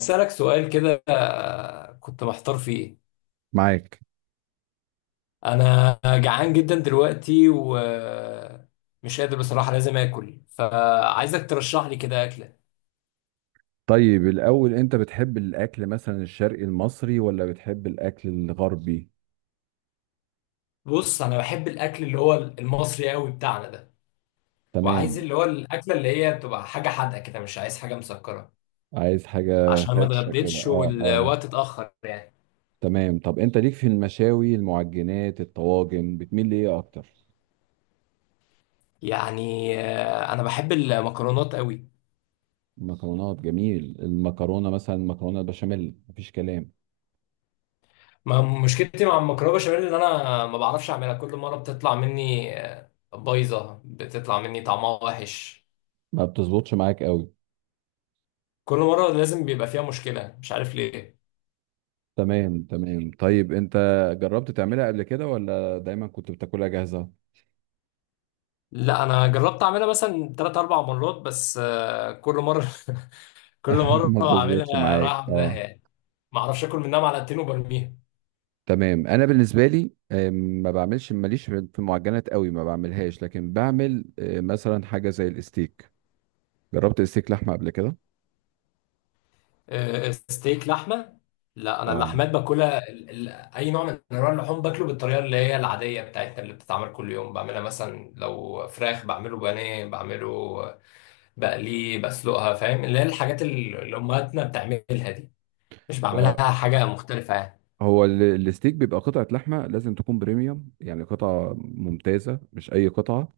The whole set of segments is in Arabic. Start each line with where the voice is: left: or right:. left: أسألك سؤال كده كنت محتار فيه.
right: معاك.
left: أنا جعان جدا دلوقتي ومش قادر بصراحة، لازم آكل فعايزك ترشح لي كده أكلة.
right: طيب، الأول أنت بتحب الأكل مثلا الشرقي المصري ولا بتحب الأكل الغربي؟
left: بص، أنا بحب الأكل اللي هو المصري قوي بتاعنا ده. وعايز
right: تمام.
left: اللي هو الأكلة اللي هي بتبقى حاجة حادقة كده، مش عايز حاجة مسكرة.
right: عايز حاجة
left: عشان ما
right: فرشة كده،
left: اتغديتش
right: اه اه.
left: والوقت اتأخر يعني.
right: تمام، طب أنت ليك في المشاوي المعجنات الطواجن بتميل لإيه أكتر؟
left: أنا بحب المكرونات قوي.
right: مكرونات، جميل. المكرونة مثلا مكرونة بشاميل مفيش كلام.
left: ما مشكلتي مع المكرونه بشاميل ان انا ما بعرفش اعملها. كل مره بتطلع مني بايظه، بتطلع مني طعمها وحش.
right: ما بتظبطش معاك قوي.
left: كل مره لازم بيبقى فيها مشكله، مش عارف ليه.
right: تمام تمام، طيب أنت جربت تعملها قبل كده ولا دايما كنت بتاكلها جاهزة؟
left: لا، انا جربت اعملها مثلا 3 4 مرات بس، كل مره كل مره
right: ما بتظبطش
left: اعملها
right: معاك،
left: رايحه في داهيه
right: اه.
left: يعني. ما اعرفش اكل منها معلقتين وبرميها.
right: تمام. انا بالنسبه لي ما بعملش، ماليش في المعجنات قوي، ما بعملهاش، لكن بعمل مثلا حاجه زي الستيك. جربت الستيك لحمه قبل كده؟
left: ستيك لحمه. لا، انا
right: اه.
left: اللحمات باكلها اي نوع من انواع اللحوم باكله بالطريقه اللي هي العاديه بتاعتنا اللي بتتعمل كل يوم. بعملها مثلا لو فراخ، بعمله بانيه، بعمله بقليه، بسلقها. فاهم اللي هي الحاجات اللي امهاتنا بتعملها دي. مش
right: هو
left: بعملها حاجه مختلفه يعني.
right: هو الستيك بيبقى قطعه لحمه لازم تكون بريميوم، يعني قطعه ممتازه مش اي قطعه.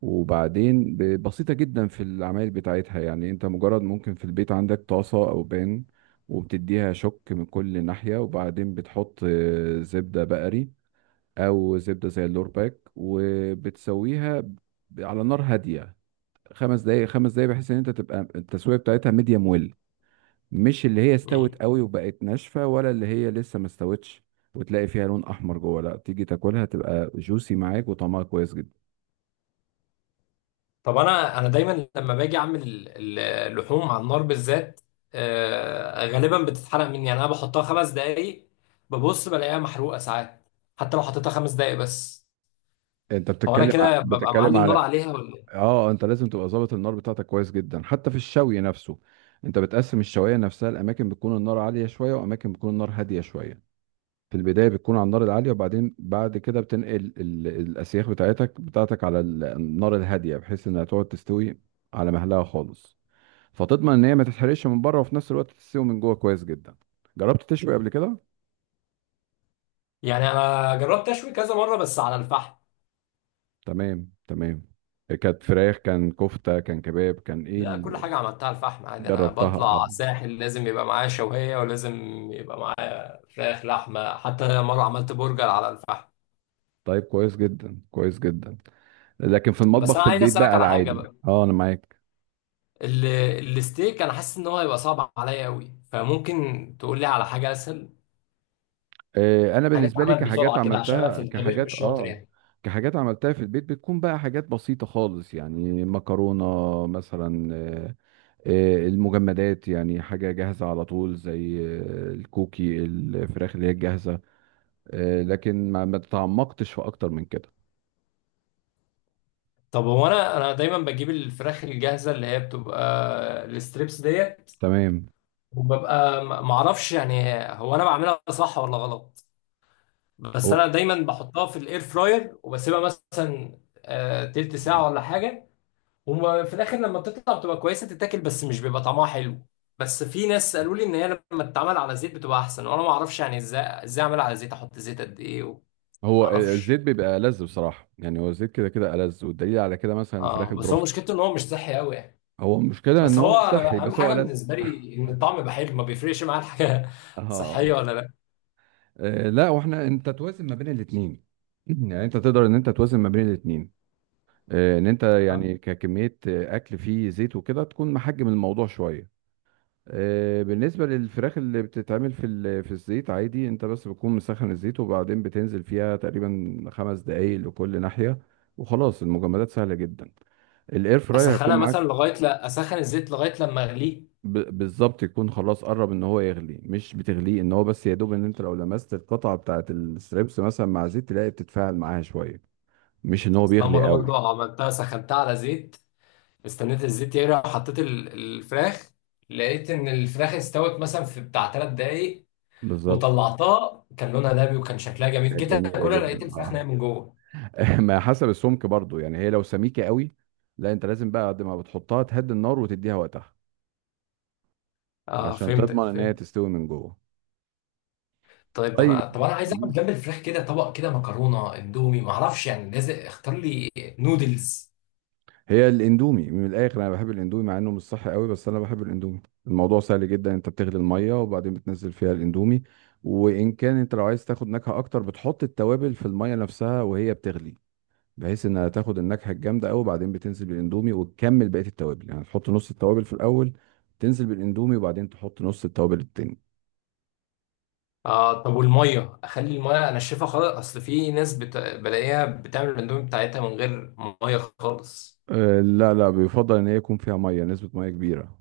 right: وبعدين بسيطه جدا في العمايل بتاعتها، يعني انت مجرد ممكن في البيت عندك طاسه او بان، وبتديها شك من كل ناحيه، وبعدين بتحط زبده بقري او زبده زي اللورباك، وبتسويها على نار هاديه، خمس دقايق، خمس دقايق، بحيث ان انت تبقى التسويه بتاعتها ميديم ويل، مش اللي هي استوت
left: مم.
right: قوي وبقت ناشفه ولا اللي هي لسه ما استوتش، وتلاقي فيها لون احمر جوه. لا تيجي تاكلها تبقى جوسي معاك وطعمها كويس جدا.
left: طب انا دايما لما باجي اعمل اللحوم على النار بالذات، غالبا بتتحرق مني يعني. انا بحطها خمس دقايق ببص بلاقيها محروقه ساعات، حتى لو حطيتها خمس دقايق بس.
right: انت
left: هو انا كده ببقى
right: بتتكلم
left: معلي النار
right: على،
left: عليها ولا إيه؟
right: اه، انت لازم تبقى ظابط النار بتاعتك كويس جدا حتى في الشوي نفسه. انت بتقسم الشوايه نفسها، الاماكن بتكون النار عاليه شويه واماكن بتكون النار هاديه شويه. في البدايه بتكون على النار العاليه، وبعدين بعد كده بتنقل الاسياخ بتاعتك على النار الهاديه، بحيث انها تقعد تستوي على مهلها خالص، فتضمن ان هي ما تتحرقش من بره وفي نفس الوقت تستوي من جوه كويس جدا. جربت تشوي قبل كده؟
left: يعني انا جربت اشوي كذا مره بس على الفحم.
right: تمام تمام. كانت فراخ كان كفته كان كباب كان ايه
left: لا، كل
right: اللي
left: حاجه عملتها على الفحم عادي. انا
right: جربتها؟ آه.
left: بطلع ساحل لازم يبقى معايا شويه، ولازم يبقى معايا فراخ لحمه. حتى مره عملت برجر على الفحم.
right: طيب كويس جدا كويس جدا، لكن في
left: بس
right: المطبخ
left: انا
right: في
left: عايز
right: البيت
left: اسالك
right: بقى
left: على حاجه
right: العادي،
left: بقى.
right: اه، انا معاك.
left: ال- الستيك انا حاسس ان هو هيبقى صعب عليا قوي، فممكن تقول لي على حاجه اسهل،
right: انا
left: حاجه
right: بالنسبه لي
left: تتعمل بسرعه كده عشان انا في الطبيخ مش شاطر يعني.
right: كحاجات عملتها في البيت بتكون بقى حاجات بسيطه خالص، يعني مكرونه مثلا، المجمدات، يعني حاجه جاهزه على طول، زي الكوكي، الفراخ اللي هي الجاهزه. لكن ما تعمقتش في اكتر من كده.
left: طب هو انا دايما بجيب الفراخ الجاهزه اللي هي بتبقى الستريبس ديت،
right: تمام.
left: وببقى معرفش يعني هو انا بعملها صح ولا غلط. بس
right: هو
left: انا دايما بحطها في الاير فراير وبسيبها مثلا تلت ساعه ولا حاجه. وفي الاخر لما بتطلع بتبقى كويسه تتاكل، بس مش بيبقى طعمها حلو. بس في ناس قالوا لي ان هي لما تتعمل على زيت بتبقى احسن، وانا ما اعرفش يعني ازاي اعملها على زيت، احط زيت قد ايه وما
right: هو
left: اعرفش.
right: الزيت بيبقى ألذ بصراحة، يعني هو الزيت كده كده ألذ، والدليل على كده مثلا الفراخ
left: اه، بس هو
right: البروست.
left: مشكلته ان هو مش صحي قوي يعني.
right: هو المشكلة إن
left: بس
right: هو
left: هو
right: مش صحي،
left: انا اهم
right: بس هو
left: حاجه
right: ألذ
left: بالنسبه لي ان الطعم يبقى حلو، ما بيفرقش معايا الحاجه صحيه
right: اه.
left: ولا لا.
right: لا، واحنا انت توازن ما بين الاثنين يعني انت تقدر ان انت توازن ما بين الاثنين، ان انت يعني ككميه اكل فيه زيت وكده، تكون محجم الموضوع شويه. بالنسبه للفراخ اللي بتتعمل في في الزيت عادي، انت بس بتكون مسخن الزيت وبعدين بتنزل فيها تقريبا خمس دقايق لكل ناحيه. وخلاص، المجمدات سهله جدا، الاير فراير
left: اسخنها
right: هيكون
left: مثلا
right: معاك.
left: لغايه، لا، اسخن الزيت لغايه لما اغليه.
right: بالظبط، يكون خلاص قرب ان هو يغلي، مش بتغليه ان هو، بس يا دوب ان انت لو لمست القطعه بتاعه الستريبس مثلا مع زيت تلاقي بتتفاعل معاها شويه، مش ان هو
left: أصل أنا
right: بيغلي
left: مره برضو
right: قوي.
left: عملتها، سخنتها على زيت، استنيت الزيت يغلي وحطيت الفراخ، لقيت ان الفراخ استوت مثلا في بتاع ثلاث دقايق
right: بالظبط.
left: وطلعتها. كان لونها دهبي وكان شكلها جميل،
right: كانت
left: جيت
right: جميله
left: اكلها لقيت
right: جدا،
left: الفراخ
right: اه
left: نايم من جوه.
right: ما حسب السمك برضو، يعني هي لو سميكه قوي، لا انت لازم بقى قد ما بتحطها تهدي النار وتديها وقتها
left: اه،
right: عشان
left: فهمتك
right: تضمن ان هي
left: فهمت.
right: تستوي من جوه.
left: طيب. ده
right: طيب،
left: انا طب انا عايز اعمل جنب الفراخ كده طبق كده، مكرونه اندومي، معرفش يعني لازم اختار لي نودلز.
right: هي الاندومي من الاخر، انا بحب الاندومي مع انه مش صح قوي، بس انا بحب الاندومي. الموضوع سهل جدا، انت بتغلي الميه وبعدين بتنزل فيها الاندومي. وان كان انت لو عايز تاخد نكهه اكتر، بتحط التوابل في الميه نفسها وهي بتغلي، بحيث انها تاخد النكهه الجامده قوي، وبعدين بتنزل بالاندومي وتكمل بقيه التوابل، يعني تحط نص التوابل في الاول، تنزل بالاندومي وبعدين تحط نص التوابل التاني.
left: اه، طب والميه اخلي الميه انشفها خالص، اصل في ناس بلاقيها بتعمل الاندومي بتاعتها من غير ميه خالص.
right: أه، لا لا، بيفضل ان هي يكون فيها ميه، نسبه ميه كبيره،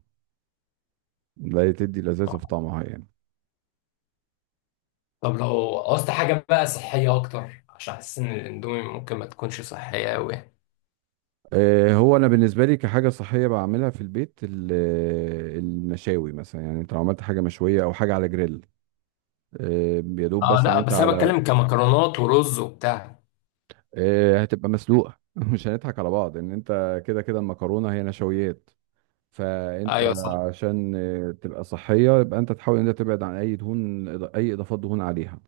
right: لا تدي لذاذه في طعمها يعني.
left: طب لو قصت حاجه بقى صحيه اكتر، عشان احس ان الاندومي ممكن ما تكونش صحيه قوي.
right: هو انا بالنسبه لي كحاجه صحيه بعملها في البيت، المشاوي مثلا، يعني انت لو عملت حاجه مشويه او حاجه على جريل، يا دوب
left: اه،
right: بس ان
left: لا
right: انت
left: بس انا
right: على،
left: بتكلم كمكرونات ورز وبتاع.
right: هتبقى مسلوقه مش هنضحك على بعض، ان انت كده كده المكرونه هي نشويات، فانت
left: ايوه صح.
right: عشان تبقى صحيه يبقى انت تحاول ان انت تبعد عن اي دهون، اي اضافات دهون عليها.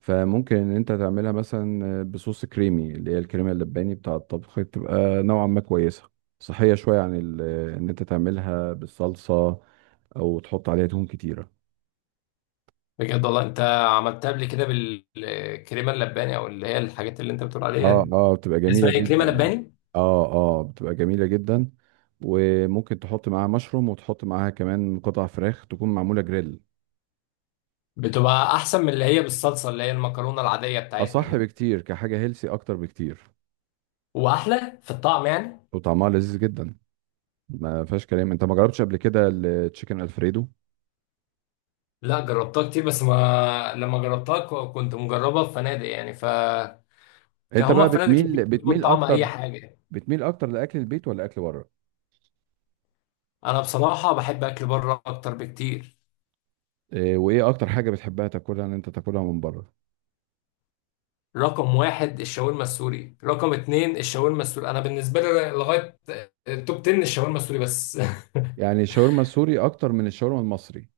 right: فممكن ان انت تعملها مثلا بصوص كريمي، اللي هي الكريمه اللباني بتاع الطبخ، تبقى نوعا ما كويسه، صحيه شويه عن ان انت تعملها بالصلصه او تحط عليها دهون كتيره.
left: بجد والله، انت عملتها قبل كده بالكريمه اللباني او اللي هي الحاجات اللي انت بتقول عليها
right: اه
left: دي؟
right: اه، بتبقى جميله
left: اسمها ايه؟ كريمه
right: جدا.
left: لباني؟
right: اه اه، بتبقى جميله جدا، وممكن تحط معاها مشروم وتحط معاها كمان قطع فراخ تكون معموله جريل،
left: بتبقى احسن من اللي هي بالصلصه اللي هي المكرونه العاديه بتاعتنا
right: اصح
left: دي؟
right: بكتير كحاجه هيلسي اكتر بكتير.
left: واحلى في الطعم يعني؟
right: وطعمها لذيذ جدا، ما فيهاش كلام. انت ما جربتش قبل كده التشيكن الفريدو؟
left: لا، جربتها كتير بس ما لما جربتها كنت مجربها في فنادق يعني،
right: انت
left: كهما
right: بقى
left: في فنادق كتير
right: بتميل
left: بتظبط
right: بتميل
left: طعم اي
right: اكتر،
left: حاجه.
right: بتميل اكتر لاكل البيت ولا اكل بره؟
left: انا بصراحه بحب اكل بره اكتر بكتير.
right: إيه وايه اكتر حاجه بتحبها تاكلها ان انت تاكلها من بره؟
left: رقم واحد الشاورما السوري، رقم اتنين الشاورما السوري، انا بالنسبه لي لغايه التوب 10 الشاورما السوري بس
right: يعني الشاورما السوري اكتر من الشاورما المصري؟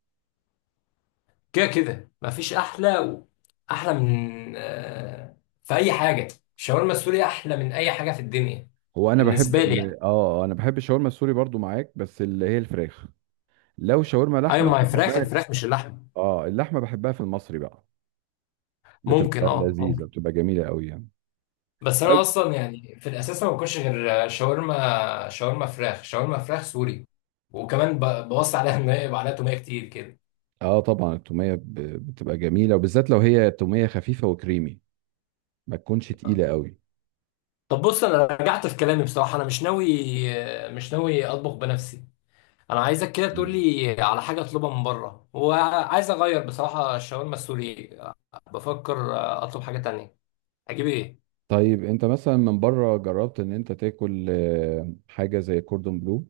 left: كده كده مفيش احلى احلى من في اي حاجه. الشاورما السوري احلى من اي حاجه في الدنيا،
right: هو انا بحب
left: بالنسبه لي يعني.
right: ال... اه آه، انا بحب الشاورما السوري برضو معاك، بس اللي هي الفراخ. لو شاورما
left: ايوه،
right: لحمه
left: ما هي فراخ
right: بحبها،
left: الفراخ مش اللحم.
right: اه، اللحمه بحبها في المصري بقى،
left: ممكن
right: بتبقى
left: اه.
right: لذيذه، بتبقى جميله قوي يعني.
left: بس انا
right: طيب.
left: اصلا يعني في الاساس ما باكلش غير شاورما، شاورما فراخ، شاورما فراخ سوري. وكمان بوصي عليها ان هي يبقى عليها توميه كتير كده.
right: اه طبعا، التوميه بتبقى جميله، وبالذات لو هي توميه خفيفه وكريمي، ما تكونش تقيله قوي.
left: طب بص، انا رجعت في كلامي بصراحه. انا مش ناوي اطبخ بنفسي. انا عايزك كده تقول
right: تمام.
left: لي على حاجه اطلبها من بره، وعايز اغير بصراحه الشاورما السوري. بفكر اطلب حاجه تانية، اجيب ايه؟
right: طيب، انت مثلا من بره جربت ان انت تاكل حاجه زي كوردون بلو؟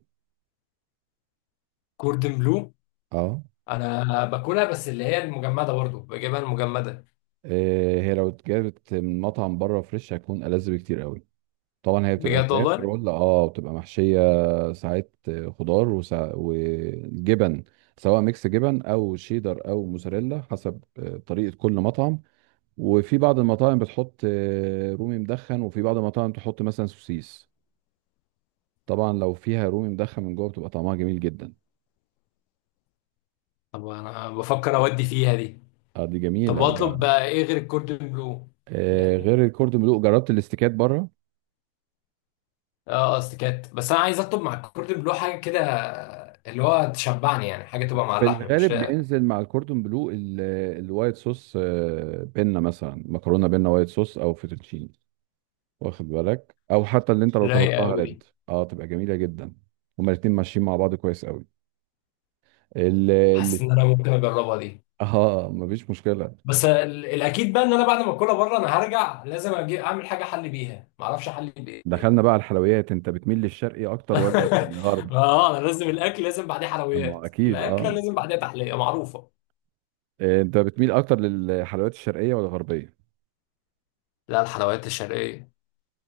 left: كوردن بلو؟
right: اه.
left: انا باكلها بس اللي هي المجمده، برضو بجيبها المجمده.
right: هي لو اتجابت من مطعم بره فريش هتكون ألذ بكتير قوي، طبعا هي بتبقى
left: بجد
right: فراخ
left: والله؟
right: رول، اه، بتبقى محشية ساعات، خضار وجبن، سواء ميكس جبن او شيدر او موزاريلا حسب طريقة كل مطعم. وفي بعض المطاعم بتحط رومي مدخن، وفي بعض المطاعم تحط مثلا سوسيس. طبعا لو فيها رومي مدخن من جوه بتبقى طعمها جميل جدا.
left: طب انا بفكر اودي فيها دي.
right: اه، دي
left: طب
right: جميلة
left: واطلب
right: وبقى.
left: بقى ايه غير الكوردن بلو؟
right: غير
left: يعني
right: الكوردون بلو، جربت الاستيكات بره؟
left: اه، قصدي كات، بس انا عايز اطلب مع الكوردن بلو حاجه كده اللي هو تشبعني يعني، حاجه تبقى مع
right: في
left: اللحمه مش
right: الغالب
left: لايقه.
right: بينزل مع الكوردون بلو الوايت صوص، بينا مثلا مكرونه بينا وايت صوص او فيتوتشيني، واخد بالك؟ او حتى اللي انت لو
left: لايقه
right: طلبتها
left: قوي
right: ريد،
left: دي،
right: اه، تبقى جميله جدا، هما الاتنين ماشيين مع بعض كويس قوي. ال
left: حاسس
right: ال-
left: ان انا ممكن اجربها دي.
right: اه، مفيش مشكله.
left: بس الاكيد بقى ان انا بعد ما اكلها بره انا هرجع لازم اجي اعمل حاجه احلي بيها، ما اعرفش احلي بايه.
right: دخلنا بقى على الحلويات، انت بتميل للشرقي اكتر ولا للغرب؟
left: اه، انا لازم الاكل لازم بعديه
right: اما
left: حلويات.
right: اكيد،
left: الاكله
right: اه.
left: لازم بعديها تحليه معروفه.
right: انت بتميل اكتر للحلويات الشرقيه ولا الغربيه؟
left: لا، الحلويات الشرقيه.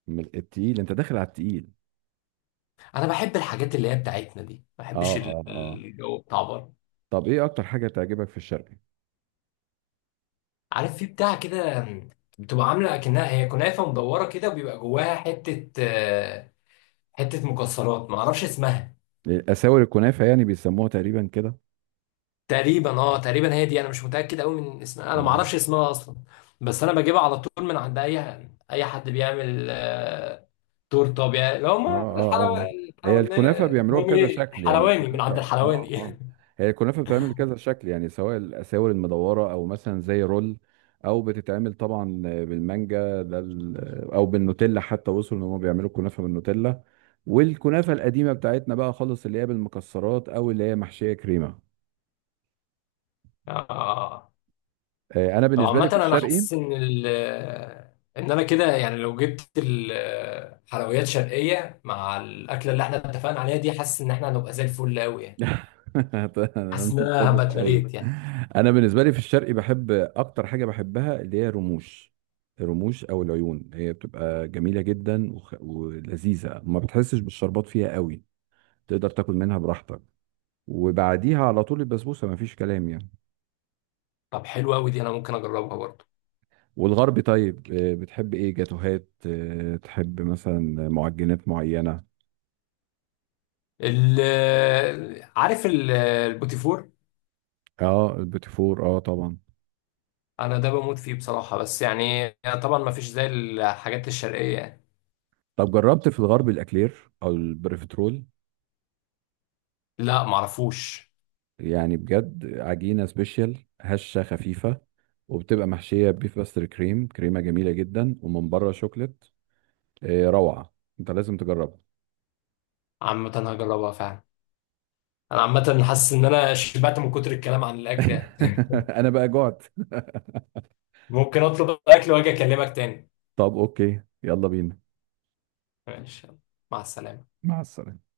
right: من التقيل، انت داخل على التقيل.
left: انا بحب الحاجات اللي هي بتاعتنا دي، ما
right: اه
left: بحبش
right: اه اه.
left: الجو بتاع بره.
right: طب ايه اكتر حاجه تعجبك في الشرقي؟
left: عارف في بتاع كده، بتبقى عامله اكنها هي كنافه مدوره كده، وبيبقى جواها حته حته مكسرات، ما اعرفش اسمها.
right: اساور الكنافه يعني، بيسموها تقريبا كده.
left: تقريبا اه تقريبا، هي دي. انا مش متاكد قوي من اسمها، انا ما
right: اه
left: اعرفش اسمها اصلا. بس انا بجيبها على طول من عند اي حد بيعمل تورته، اللي هم
right: اه اه اه.
left: الحلواني،
right: هي
left: الحلواني.
right: الكنافه بيعملوها
left: المهم
right: بكذا
left: إيه؟
right: شكل، يعني
left: الحلواني من
right: الكنافه.
left: عند
right: اه
left: الحلواني
right: اه، هي الكنافه بتتعمل بكذا شكل، يعني سواء الاساور المدوره او مثلا زي رول، او بتتعمل طبعا بالمانجا ده او بالنوتيلا، حتى وصلوا ان هم بيعملوا الكنافه بالنوتيلا. والكنافه القديمه بتاعتنا بقى خالص اللي هي بالمكسرات او اللي هي محشيه كريمه.
left: اه
right: انا
left: طب،
right: بالنسبه لي
left: عامة
right: في
left: أنا
right: الشرقي.
left: حاسس إن إن أنا كده يعني، لو جبت الحلويات شرقية مع الأكلة اللي إحنا اتفقنا عليها دي، حاسس إن إحنا هنبقى زي الفل أوي يعني. حاسس إن أنا
right: انضبط
left: هبقى
right: قوي.
left: اتمليت يعني.
right: انا بالنسبه لي في الشرقي بحب، اكتر حاجه بحبها اللي هي رموش، الرموش او العيون، هي بتبقى جميله جدا ولذيذه، ما بتحسش بالشربات فيها قوي، تقدر تاكل منها براحتك. وبعديها على طول البسبوسه ما فيش كلام يعني.
left: طب حلو أوي دي، أنا ممكن أجربها برضه.
right: والغربي طيب، بتحب ايه؟ جاتوهات؟ تحب مثلا معجنات معينه؟
left: عارف البوتيفور؟
right: اه، البيتي فور، اه طبعا.
left: أنا ده بموت فيه بصراحة، بس يعني طبعا ما فيش زي الحاجات الشرقية يعني.
right: طب جربت في الغرب الاكلير او البريفترول؟
left: لا، معرفوش.
right: يعني بجد، عجينة سبيشال هشة خفيفة، وبتبقى محشية بيف باستر كريم، كريمة جميلة جدا، ومن بره شوكليت، روعة. انت لازم تجربها.
left: عامة هجربها فعلا. أنا عامة حاسس إن أنا شبعت من كتر الكلام عن الأكل يعني.
right: انا بقى جعت.
left: ممكن اطلب اكل واجي اكلمك تاني.
right: طب اوكي، يلا بينا.
left: ماشي، يلا، مع السلامة.
right: مع السلامة.